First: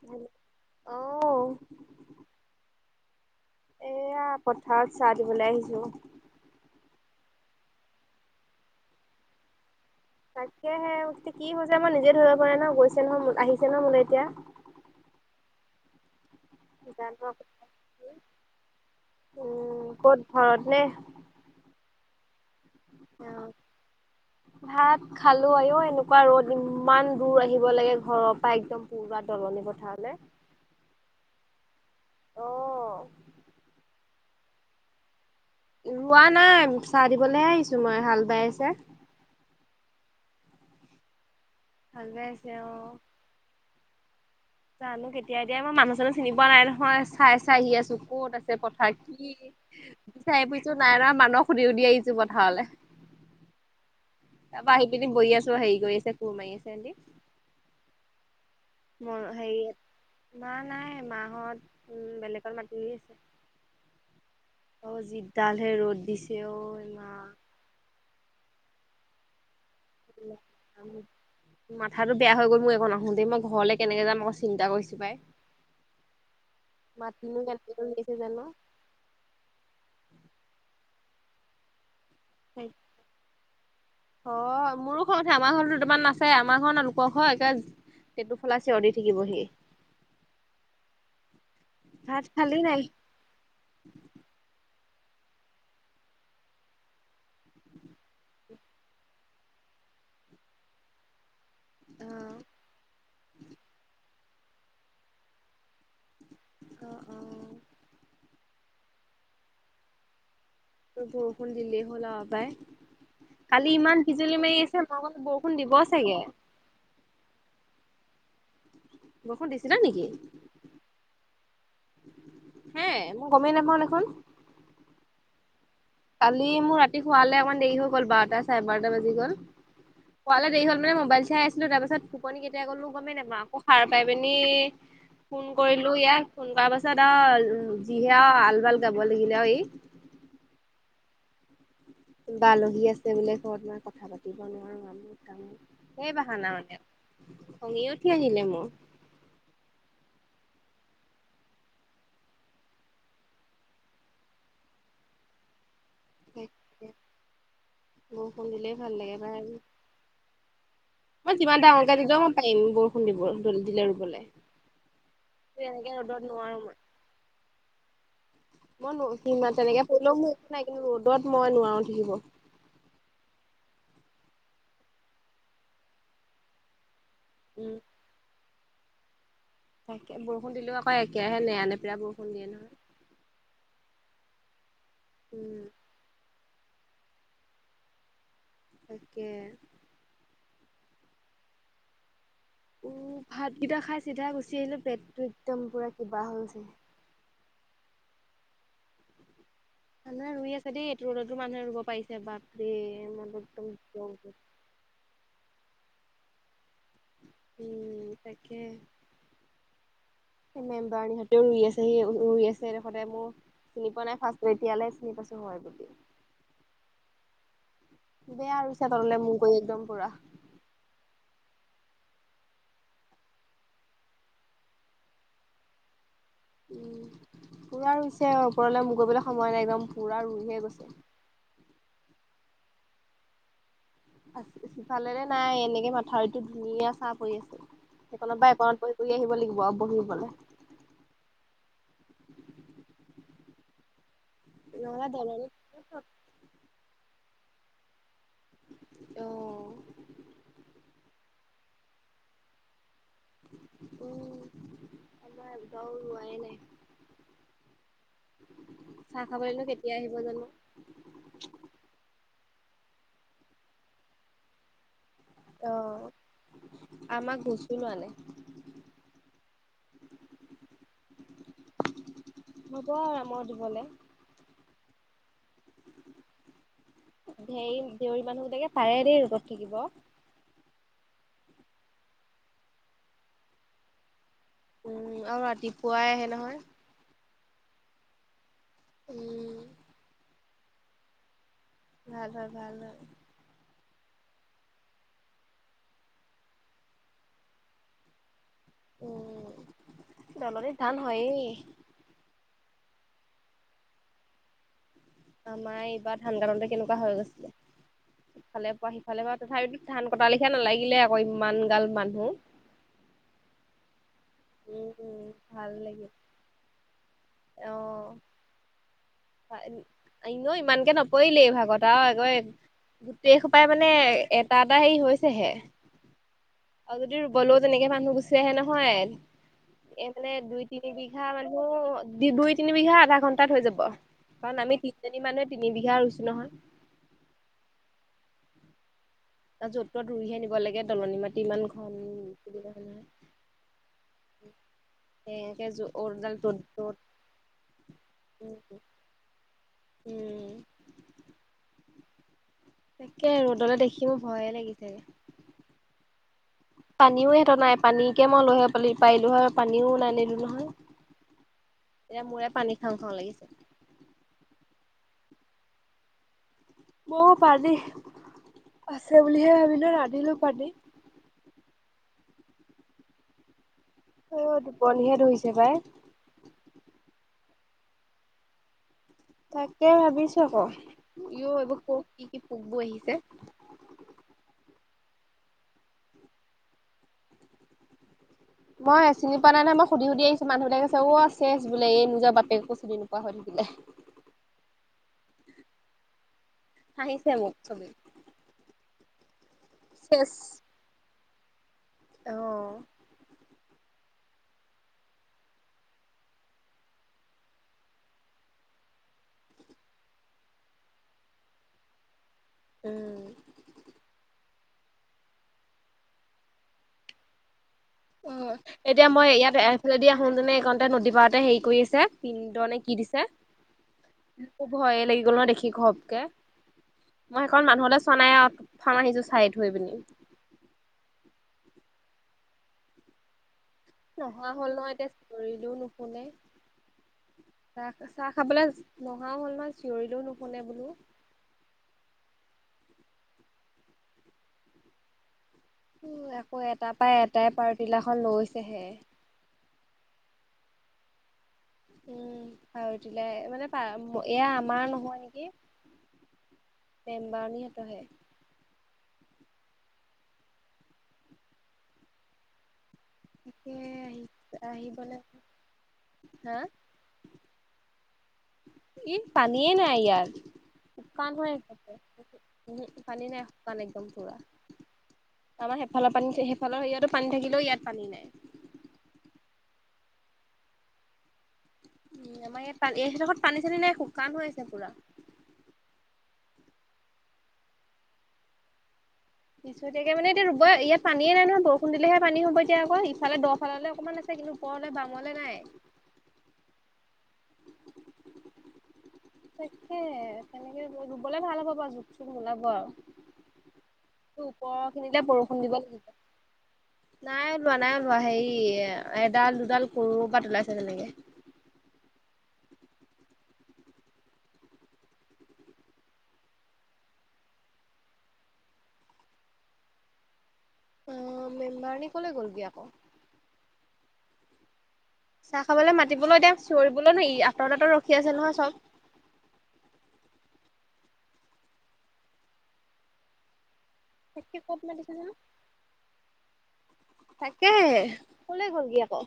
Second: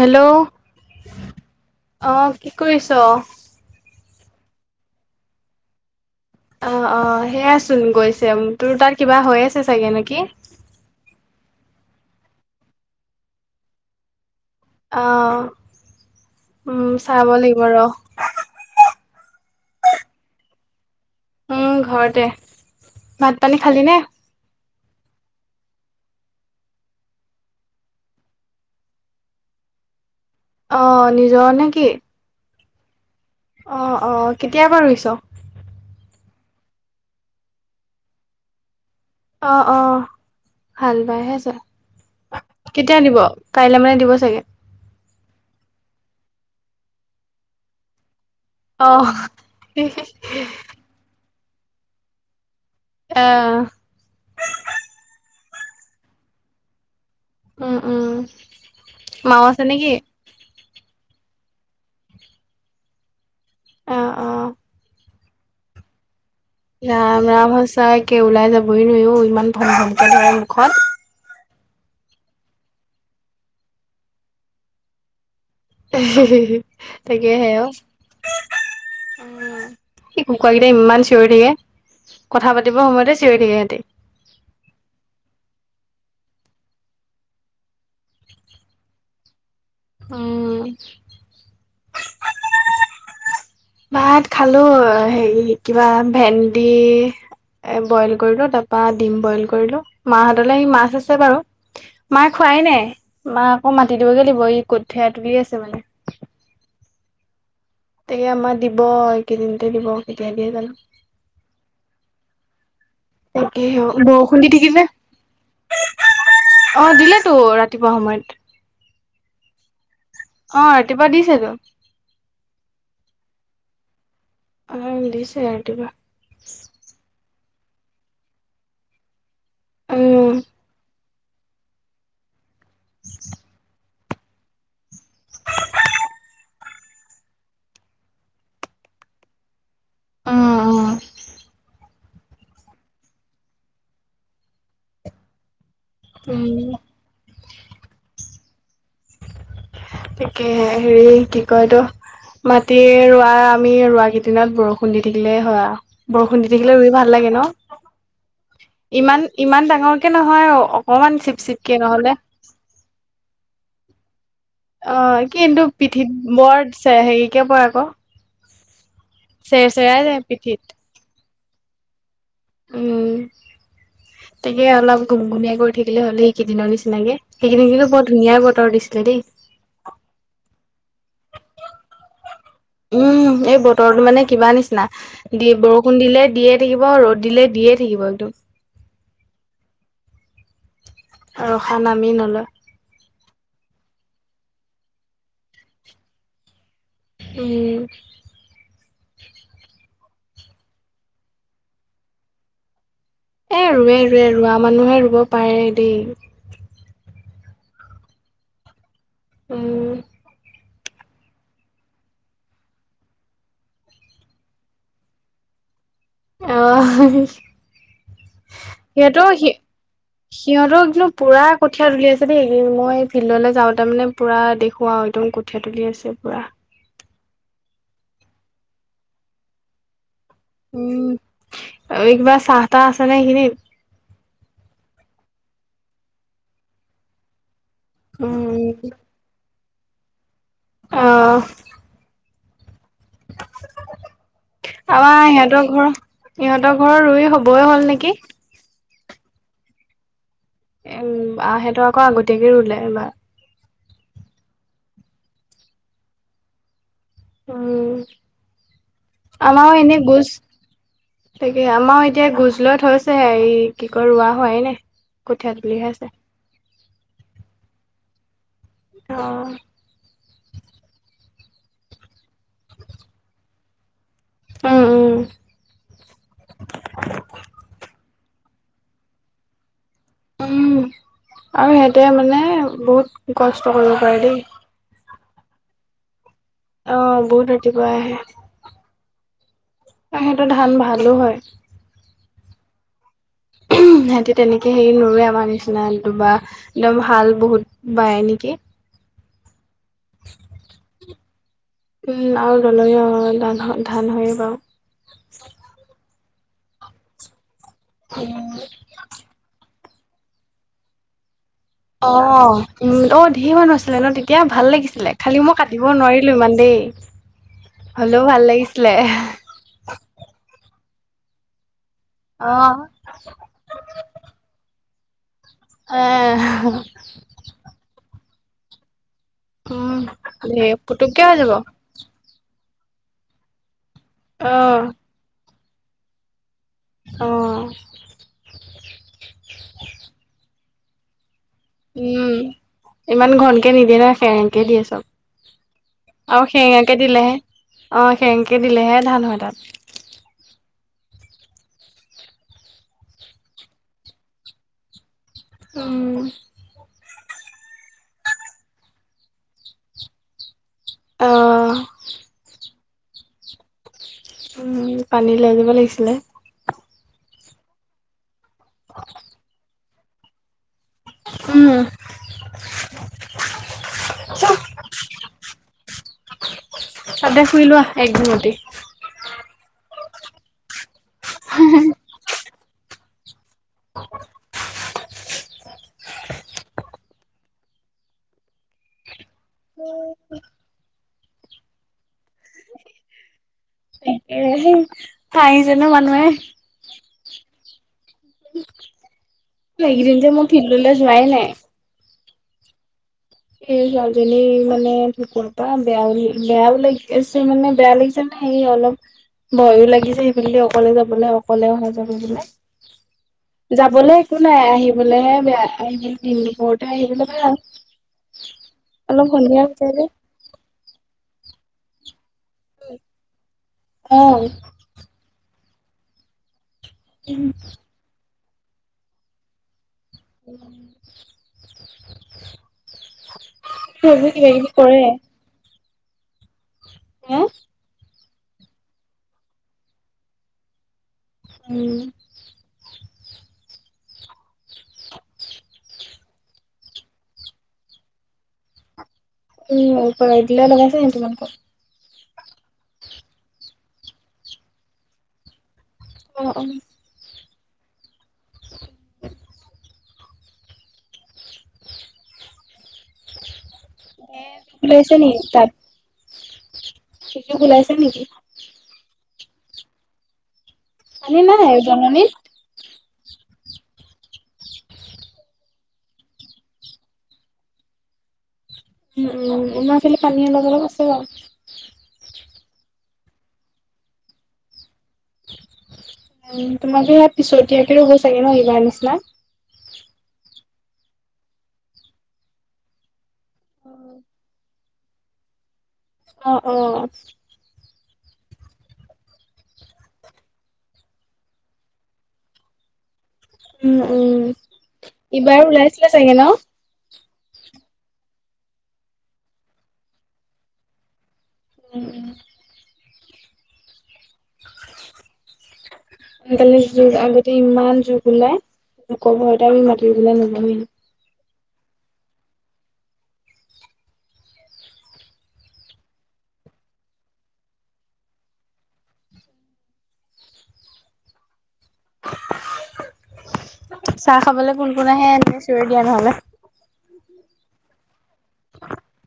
Hello, অ', আহ কি কৰি [inaudible] এয়া পথাৰত চাহ দিবলৈ আহিছো। অ, অ, সেয়াচোন গৈছে, তোৰ তাত কিবা হৈ আছে চাগে নে তাকেহে কি হৈছে মই নিজে ধৰিব পৰা নাই, গৈছে নহয় আহিছে নহয় মোলৈ এতিয়া। অ', উম জানো চাব আকৌ লাগিব ৰ'। উম, ক'ত ঘৰত নে? উম, ঘৰতে, ভাত-পানী খালি নে? ভাত খালো আইয়ো, এনেকুৱা ৰ'দ ইমান দূৰ আহিব লাগে ঘৰৰ পৰা একদম পুৰা তলত। কথা হলে। অ, নিজৰ নেকি? অ', অ, অ, কেতিয়াবা ৰুইছো? ৰোৱা নাই, চাহ দিবলৈহে আহিছো মই, হাল বাইছে। অ, অ', হাল বাই আছে। হাল বাই আছ, অ। কাইলৈ মানে দিব চাগে। জানো কেতিয়া দিয়ে, মই মানুহ-চানুহ চিনি পোৱা নাই নহয়, চাই-চাই আহি আছো কত আ অ পথাৰ কি [unintelligible] বুজিছো নাই ৰ' মানস সুধি-সুধি আহিছো পথাৰলৈ, আহ তাৰপা আহি পিনে বহি আ চ সেই গৈ আছে, [unintelligible] মাৰি আছে উম, উম। ম মাও হেৰি, আছে নেকি মা নাই মাহঁত উ বেলেগত মাটি লৈ আছে। অ অ অ, যিডালহে ৰ'দ দিছে অ মা ৰাম- ৰাম সঁচা একে ওলাই যাবই নোৱাৰি অ' ইমান ঘম ঘমকে ধৰে মুখত। মাথাটো বেয়া হৈ গ'ল মই একন আহো তেই মই ঘৰলে কেনেকে যাম আকৌ চিন্তা কৰিছো পাই। [unintelligible] মাটিনো তাকেহে কেনেকে অ'। ৰুই আছে জানো সেই কুকুৰাকেইটা ইমান চিঞৰি থাকে কথা পাতিবৰ সময়তে চিঞৰি থাকে সিহতি। অ মোৰো খং উঠে আমাৰ ঘৰতো দুটামান আছে আমাৰ ঘৰ নহয় লোকৰ ঘৰে একেবাৰে টেটু ফলা চিঅৰ দি থাকিবহি। উম। ভাত খালি নাই। ভাত খালো হেৰি কিবা ভেন্দি। এ বইল কৰিলো তাৰপা ডিম বইল কৰিলো মাহতলে সেই মাছ আছে বাৰু। অ মাই খোৱাই নাই মা আকৌ মাতি দিবগৈ দিব ই কঠীয়া তুলি আছে মানে। [inaudible] এই আমাৰ দিব এই কেইদিনতে দিব কেতিয়া দিয়ে জানো। বৰষুণ দিলে হ'ল আৰু পাই। তাকে কালি ইমান বৰষুণ বিজুলী দি মাৰি থাকিলে আছে মই [unintelligible] বৰষুণ দিব চাগে। অ', দিলেতো ৰাতিপুৱা সময়ত। বৰষুণ দিছিলে নেকি। অ', ৰাতিপুৱা দিছেতো। হে মই গমেই নাপাওঁ দেখোন। অ', দিছে। ৰাতিপুৱা কালি মোৰ ৰাতি শোৱালে অকমান দেৰি হৈ গ'ল বাৰটা চাৰে বাৰটা বাজি গ'ল। উম। পোৱালে দেৰি হ'ল মানে মোবাইল চাই আছিলো তাৰ পাছত টোপনি কেতিয়া গলো গমে নাপাও, আকৌ সাৰ পাই পিনি ফোন কৰিলো ইয়াক ফোন কৰা পাছত তাৰপিছত আৰু যিহে আল বাল গাব লাগিলে আও ই। উম। কোনবা আলহী আছে বোলে ঘৰত মই কথা পাতিব নোৱাৰো [unintelligible] সেই উম বাহানা উম মানে খঙেই উঠি আহিলে মোৰ। তাকে হেৰি কি কয় এটো। মাটি ৰোৱা আমি ৰোৱা কেইদিনত বৰষুণ দি থাকিলে হয় আও। বৰষুণ দি থাকিলে ৰুই ভাল লাগে ন, বৰষুণ দিলেই ভাল লাগে ইমান- পাই ইমান ডাঙৰকে নহয় আৰু অক মই যিমান ডাঙৰকে দিলেওঁ মই পাৰিম বৰষুণ দিব দিলে ৰুবলে। অ', কিন্তু পিঠিত নোৱাৰো বৰ মই। হেৰিকে পৰে আকৌ। মই সীমা চেৰ তেনেকে চেৰাই পৰিলেও যায় মোৰ একো পিঠিত নাই কিন্তু ৰ'দত মই নোৱাৰো থাকিব। উম, তাকে অলপ ঘুমঘুমীয়া কৰি থাকিলে হ'ল এইকেইদিনৰ নিচিনাকে। সেইখিনি উম কিন্তু বৰ ধুনীয়াই বতৰ দিছিলে দেই। তাকে বৰষুণ দিলেও আকৌ এতিয়া হে নেয়া নেপেৰা বৰষুণ দিয়ে ন। উম, এই বতৰটো মানে কিবা নিচিনা দিয়ে উম বৰষুণ দিলে দিয়ে থাকিব ৰ'দ দিলে দিয়ে থাকিব একদম। [unintelligible] ৰখা নামেই নলয়। উম, ভাতকিটা খাই চিধা গুচি আহিলো পেটটো একদম পুৰা কিবা হৈ যায়। উম। মানুহে ৰুই আছে দেই এইটো ৰ'দতো মানুহে ৰুব পাৰিছে বাপৰে। মনটো এ একদম ৰুৱে-ৰুৱে ৰোৱা মানুহে ৰুব পাৰে দেই। উম, তাকে। উম। মেম্বাৰ [unintelligible] হতেও আছে সি ই আছে খতে মই চিনি পোৱা নাই ফাৰ্ষ্ট এতিয়ালে চিনি পাইছো মই। [inaudible] অ'। বেয়া ৰুইছে তললে মূৰ সিহঁতৰ সি কৰি একদম পুৰা। সিহঁতৰ কিন্তু পুৰা কঠীয়া তুলি আছে দেই মই ফিল্ডলৈ যাওঁতে মানে পুৰা দেখো একদম কঠীয়া তুলি আছে পুৰা। উম'পুৰা ৰুইছে ওপৰলৈ মূৰ কৰিবলৈ সময় নাই। একদম পুৰা ৰুই ধেই গৈছে। আৰু কিবা চাহ তাহ আছেনে এইখিনিত। আছে সিফালৰে নাই এনেকে মাথাউৰিটোত ধুনীয়া চাঁ পৰি আছে। সেইকনৰ পাই উম, একনত পঢ়ি পঢ়ি আহিব লাগিব পঢ়িবলে। অ', নহ'লে আমাৰ দলনিত সিহঁতৰ ঘৰৰ ইহঁতৰ ঘৰৰ ৰুই হ'ব। ৰুব হ'ল নেকি? অ', উম'বা হঁতৰ আকৌ আগতীয়াকে ৰুলে এইবা উম', আমাৰ এদৰাওঁ ৰোৱায়েই নাই। উম'। চাহ খাবলেনো আমাৰও কেতিয়া এনে আহিব গুছ, জানো তাকে আমাৰও এতিয়া গুছ ুলত হৈছেে এই কি ক ৰোৱা হয়োৱাই নে [inaudible] অ আমাক গুচো লোৱানে অ হব আৰামৰ দিবলৈ উম উম ধেৰ দেউৰী মানুহবিলাকে পাৰে দেই ৰোগত থাকিব উম আৰু সিহঁতে মানে বহুত কষ্ট কৰিব পাৰে দেই উম আৰু ৰাতিপুৱাই আহে নহয় অ বহুত ৰাতিপুৱা আহে উম সিহঁতৰ ধান ভালো হয় ভাল হয় ভাল হয় উম সিহঁতি তেনেকৈ হেৰি নোৰুৱে আমাৰ নিচিনাটো বা একদম ভাল বহুত বায় নেকি তলতে ধান হয় তললৈ ধান হয়ে বাৰু আমাৰ এইবাৰ ধান কাটোতে কেনেকুৱা হৈ গৈছিলে ইফালে ধান কটালিখা নালাগিলে আকৌ ইমান গাল অ মানুহ উম ধীৰ মানুহ আছিলে ন তেতিয়া এতিয়া ভাল লাগিছিলে উম খালি মই ভাল কাটিব লাগিল নোৱাৰিলো ইমান দেই হ'লেও ভাল লাগিছিলে ন ইমানকে নপৰিলে এই ভাগত চাওঁ আকোৱে অ। গোটেই খোপাই মানে এটা এটা হেৰি হেইহে এ আৰু যদি ৰুবলৈও তেনেকে মানুহ গুচি হে নহয় এ উম মানে দুই ধেৰ তিনি পুতুককে বিঘা হৈ যাব মানুহ দি দুই তিন বিঘা আধা ঘণ্টাত হৈ যাব কাৰণ আমি অ', তিনিজনী মানুহে তিন বিঘা ৰুইছো নহয় অ তাত য'ত তত ৰুইহে নিব লাগে দলনি মাটি ইমান ঘন উম সুবিধা নহয় ইমান ঘনকে নিদিয়ে না খেৰেনকে দিয়ে চব সকেডাল [unintelligible] ত অহ খেৰেঙকে দিলেহে ধান হয় তাত উম তাকে ৰ'দলে দেখি মো ভয়ে লাগিছে উম পানীও সিহঁত নাই পানীকে মই লৈ আহিবগে পা- পাৰিলো হয় পানীও নাই নিলো নহয় অ খাও খাওঁ লাগিছে উম পানী লৈ যিব লাগিছিলে অ পানী আছে বুলিহে ভাবিলো নানিলো পানী উম অ টোপনিহে ধৰিছে পাই সাদে শুই লোৱা একঘুমুটি। তাকে ভাবিছো আকৌ, ইও এইবোৰ কও কি কি পোকবোৰ আহিছে। [unintelligible] [unintelligible] মই চিনি পোৱা নাই নহয় মই সুধি, সুধি আহিছো মানুহ বিলাকে কৈছে উ অ চেছ বোলে এই নিজৰ বাট একো চিনি নোপোৱা হৈ থাকিলে। হাহিঁচেনে মানুহে। হাঁহিছে মোক চবে। এইকেদিন যে চেচ মো ফিলডলৈ যোৱাই নাই। অ'। এই ছোৱালীজনী মানে ঢুকোৱা পা বেয়াও বেয়াও লাগি আছে মানে বেয়া লাগিছে ম সে অলপ ভয়ো লাগিছে সেইফালেদি অকলে যাবলৈ অকলে অহা যোৱা উম। কৰিবলে। যাবলৈ একো নাই আহিবলৈহে বেয়া আহ দিন দুপৰতে আহিবলৈ ভাল। অ', এতিয়া অলপ মই ইয়াত সন্ধিয়া হৈছে যে এফালেদি আহোনতেনে এইখনতে নদী পাৰতে হেৰি কৰি আছে পিন্দ নে কি দিছে। অ', ভয়ে লাগি গ'ল ন দেখি ঘপকে মই সেই সকল মানুহলৈ চোৱা নাই আও টুফান আহিছো চাই থৈ পিনি উ [unintelligible] নহা হ'ল ন', এতিয়া ধৰিলো নুশুনে। হ'। চাহ চাহ খাবলৈ নহাও হ'ল মান চিঞৰিলেও নুশুনে বোলো। উম। উ আকৌ এটাৰ পৰা এটাই পাৰটিলাখন লৈছেহে। উম ওপই দিলে লগাইছে নে তোমালোকৰ উম আৰুতিলোই মানে, এয়া আমাৰ নহয় নেকি অ', অ', বেম্বাৰ নিহঁতহে তাকে আহি ওলাইছে আহিবলৈ হা সিযুক ওলাইছে নেকি? ই পানীয়ে নাই ইয়াত, শুকান পানী হৈ নাই আহিছে। জননিত পানী নাই শুকান একদম পুৰা। আমাৰ সেইফালৰ পানী সেইফালৰ সয়াতো পানী থাকিলেও ইয়াত পানী নাই। উ, উ, আমাৰ ফালে পানী অলপ অলপ আছে বাৰু। উম আমাৰ ইয়াত এইদখৰত পানী চানী নাই খুব শুকাণ হৈ আছে পুৰা। উ তোমালোকৰ ইয়াত পিছতীয়াকে ৰুব চাগে ন' সিবাৰ নিচিনা। পিছতিয়াকে মানে এতিয়া ইয়াত ৰুবই ইয়াত পানীয়ে নাই নহয় বৰষুণ‌ দিলেহে পানী হ'ব এতিয়া আকৌ, ইফাল দ'ফাললে অকমান আছে কিন্তু উপৰলৈ বামলে নাই। অ', অ'। তাকে তেনেকে ৰুবলে ভাল হ'ব বাৰু জোক চোক নোলাব আৰু। উম উম, ওপৰৰ খিনিলে বৰষুণ ইবাৰ দিব লাগিব। ওলাইছিলে চাগে ন'। নাই ওলোৱা নাই ওলোৱা, হেৰি এডাল দুডাল ক'ৰবাত ওলাইছে তেনেকে। উম উ। আজি কালি জোক আগতে ইমান জোক ওলাই জোকৰ ভয়তে আমি মাতিৰুবলে নাযাওঁ। মেমবাৰণী ক'লৈ গ'লগে আকৌ। চাহ খাবলৈ মাতিবলৈ এতিয়া চিঞৰিবলৈ ন ই আঁতৰ আতৰ ৰখি আছে নহয় চব। চাহ তাকে খাবলৈ ক'ত কোন কোন মাতিছে আহে জানো এনে চিঞৰি দিয়া নহ'লে। তাকেহে ক'লে গলগে আকৌ।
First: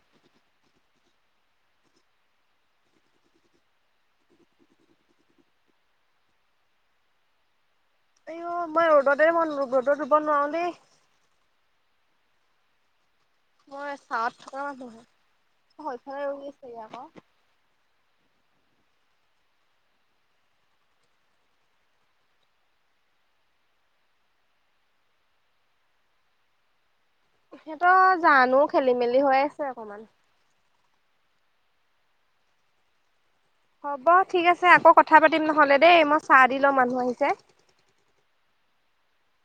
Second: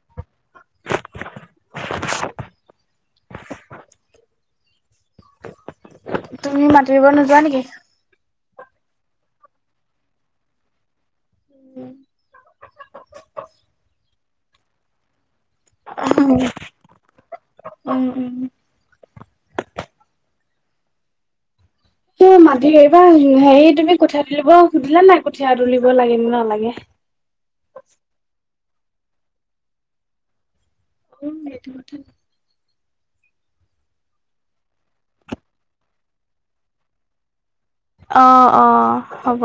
তুমি মাতিব নোযোৱা নেকি? আই অ', মই ৰ'দতে মন ৰ'দত ৰুব নোৱাৰো দেই। উম। মই চাৱত থকা মানুহ হে, সৈফালে ৰুই আছে ই আকৌ। উম উম। উম। মাটি এইবা হেৰি তুমি কঁঠিয়া তুলিব সুধিলা নাই কঠীয়া তুলিব লাগেন নালাগে? সিহঁতৰ জানো খেলি মেলি হৈ আছে অকমান। অ', সেইটো কথা নি। হ'ব ঠিক আছে আকৌ কথা পাতিম নহ'লে দেই মই চাহ দি লওঁ মানুহ আহিছে। অ', অ', হ'ব।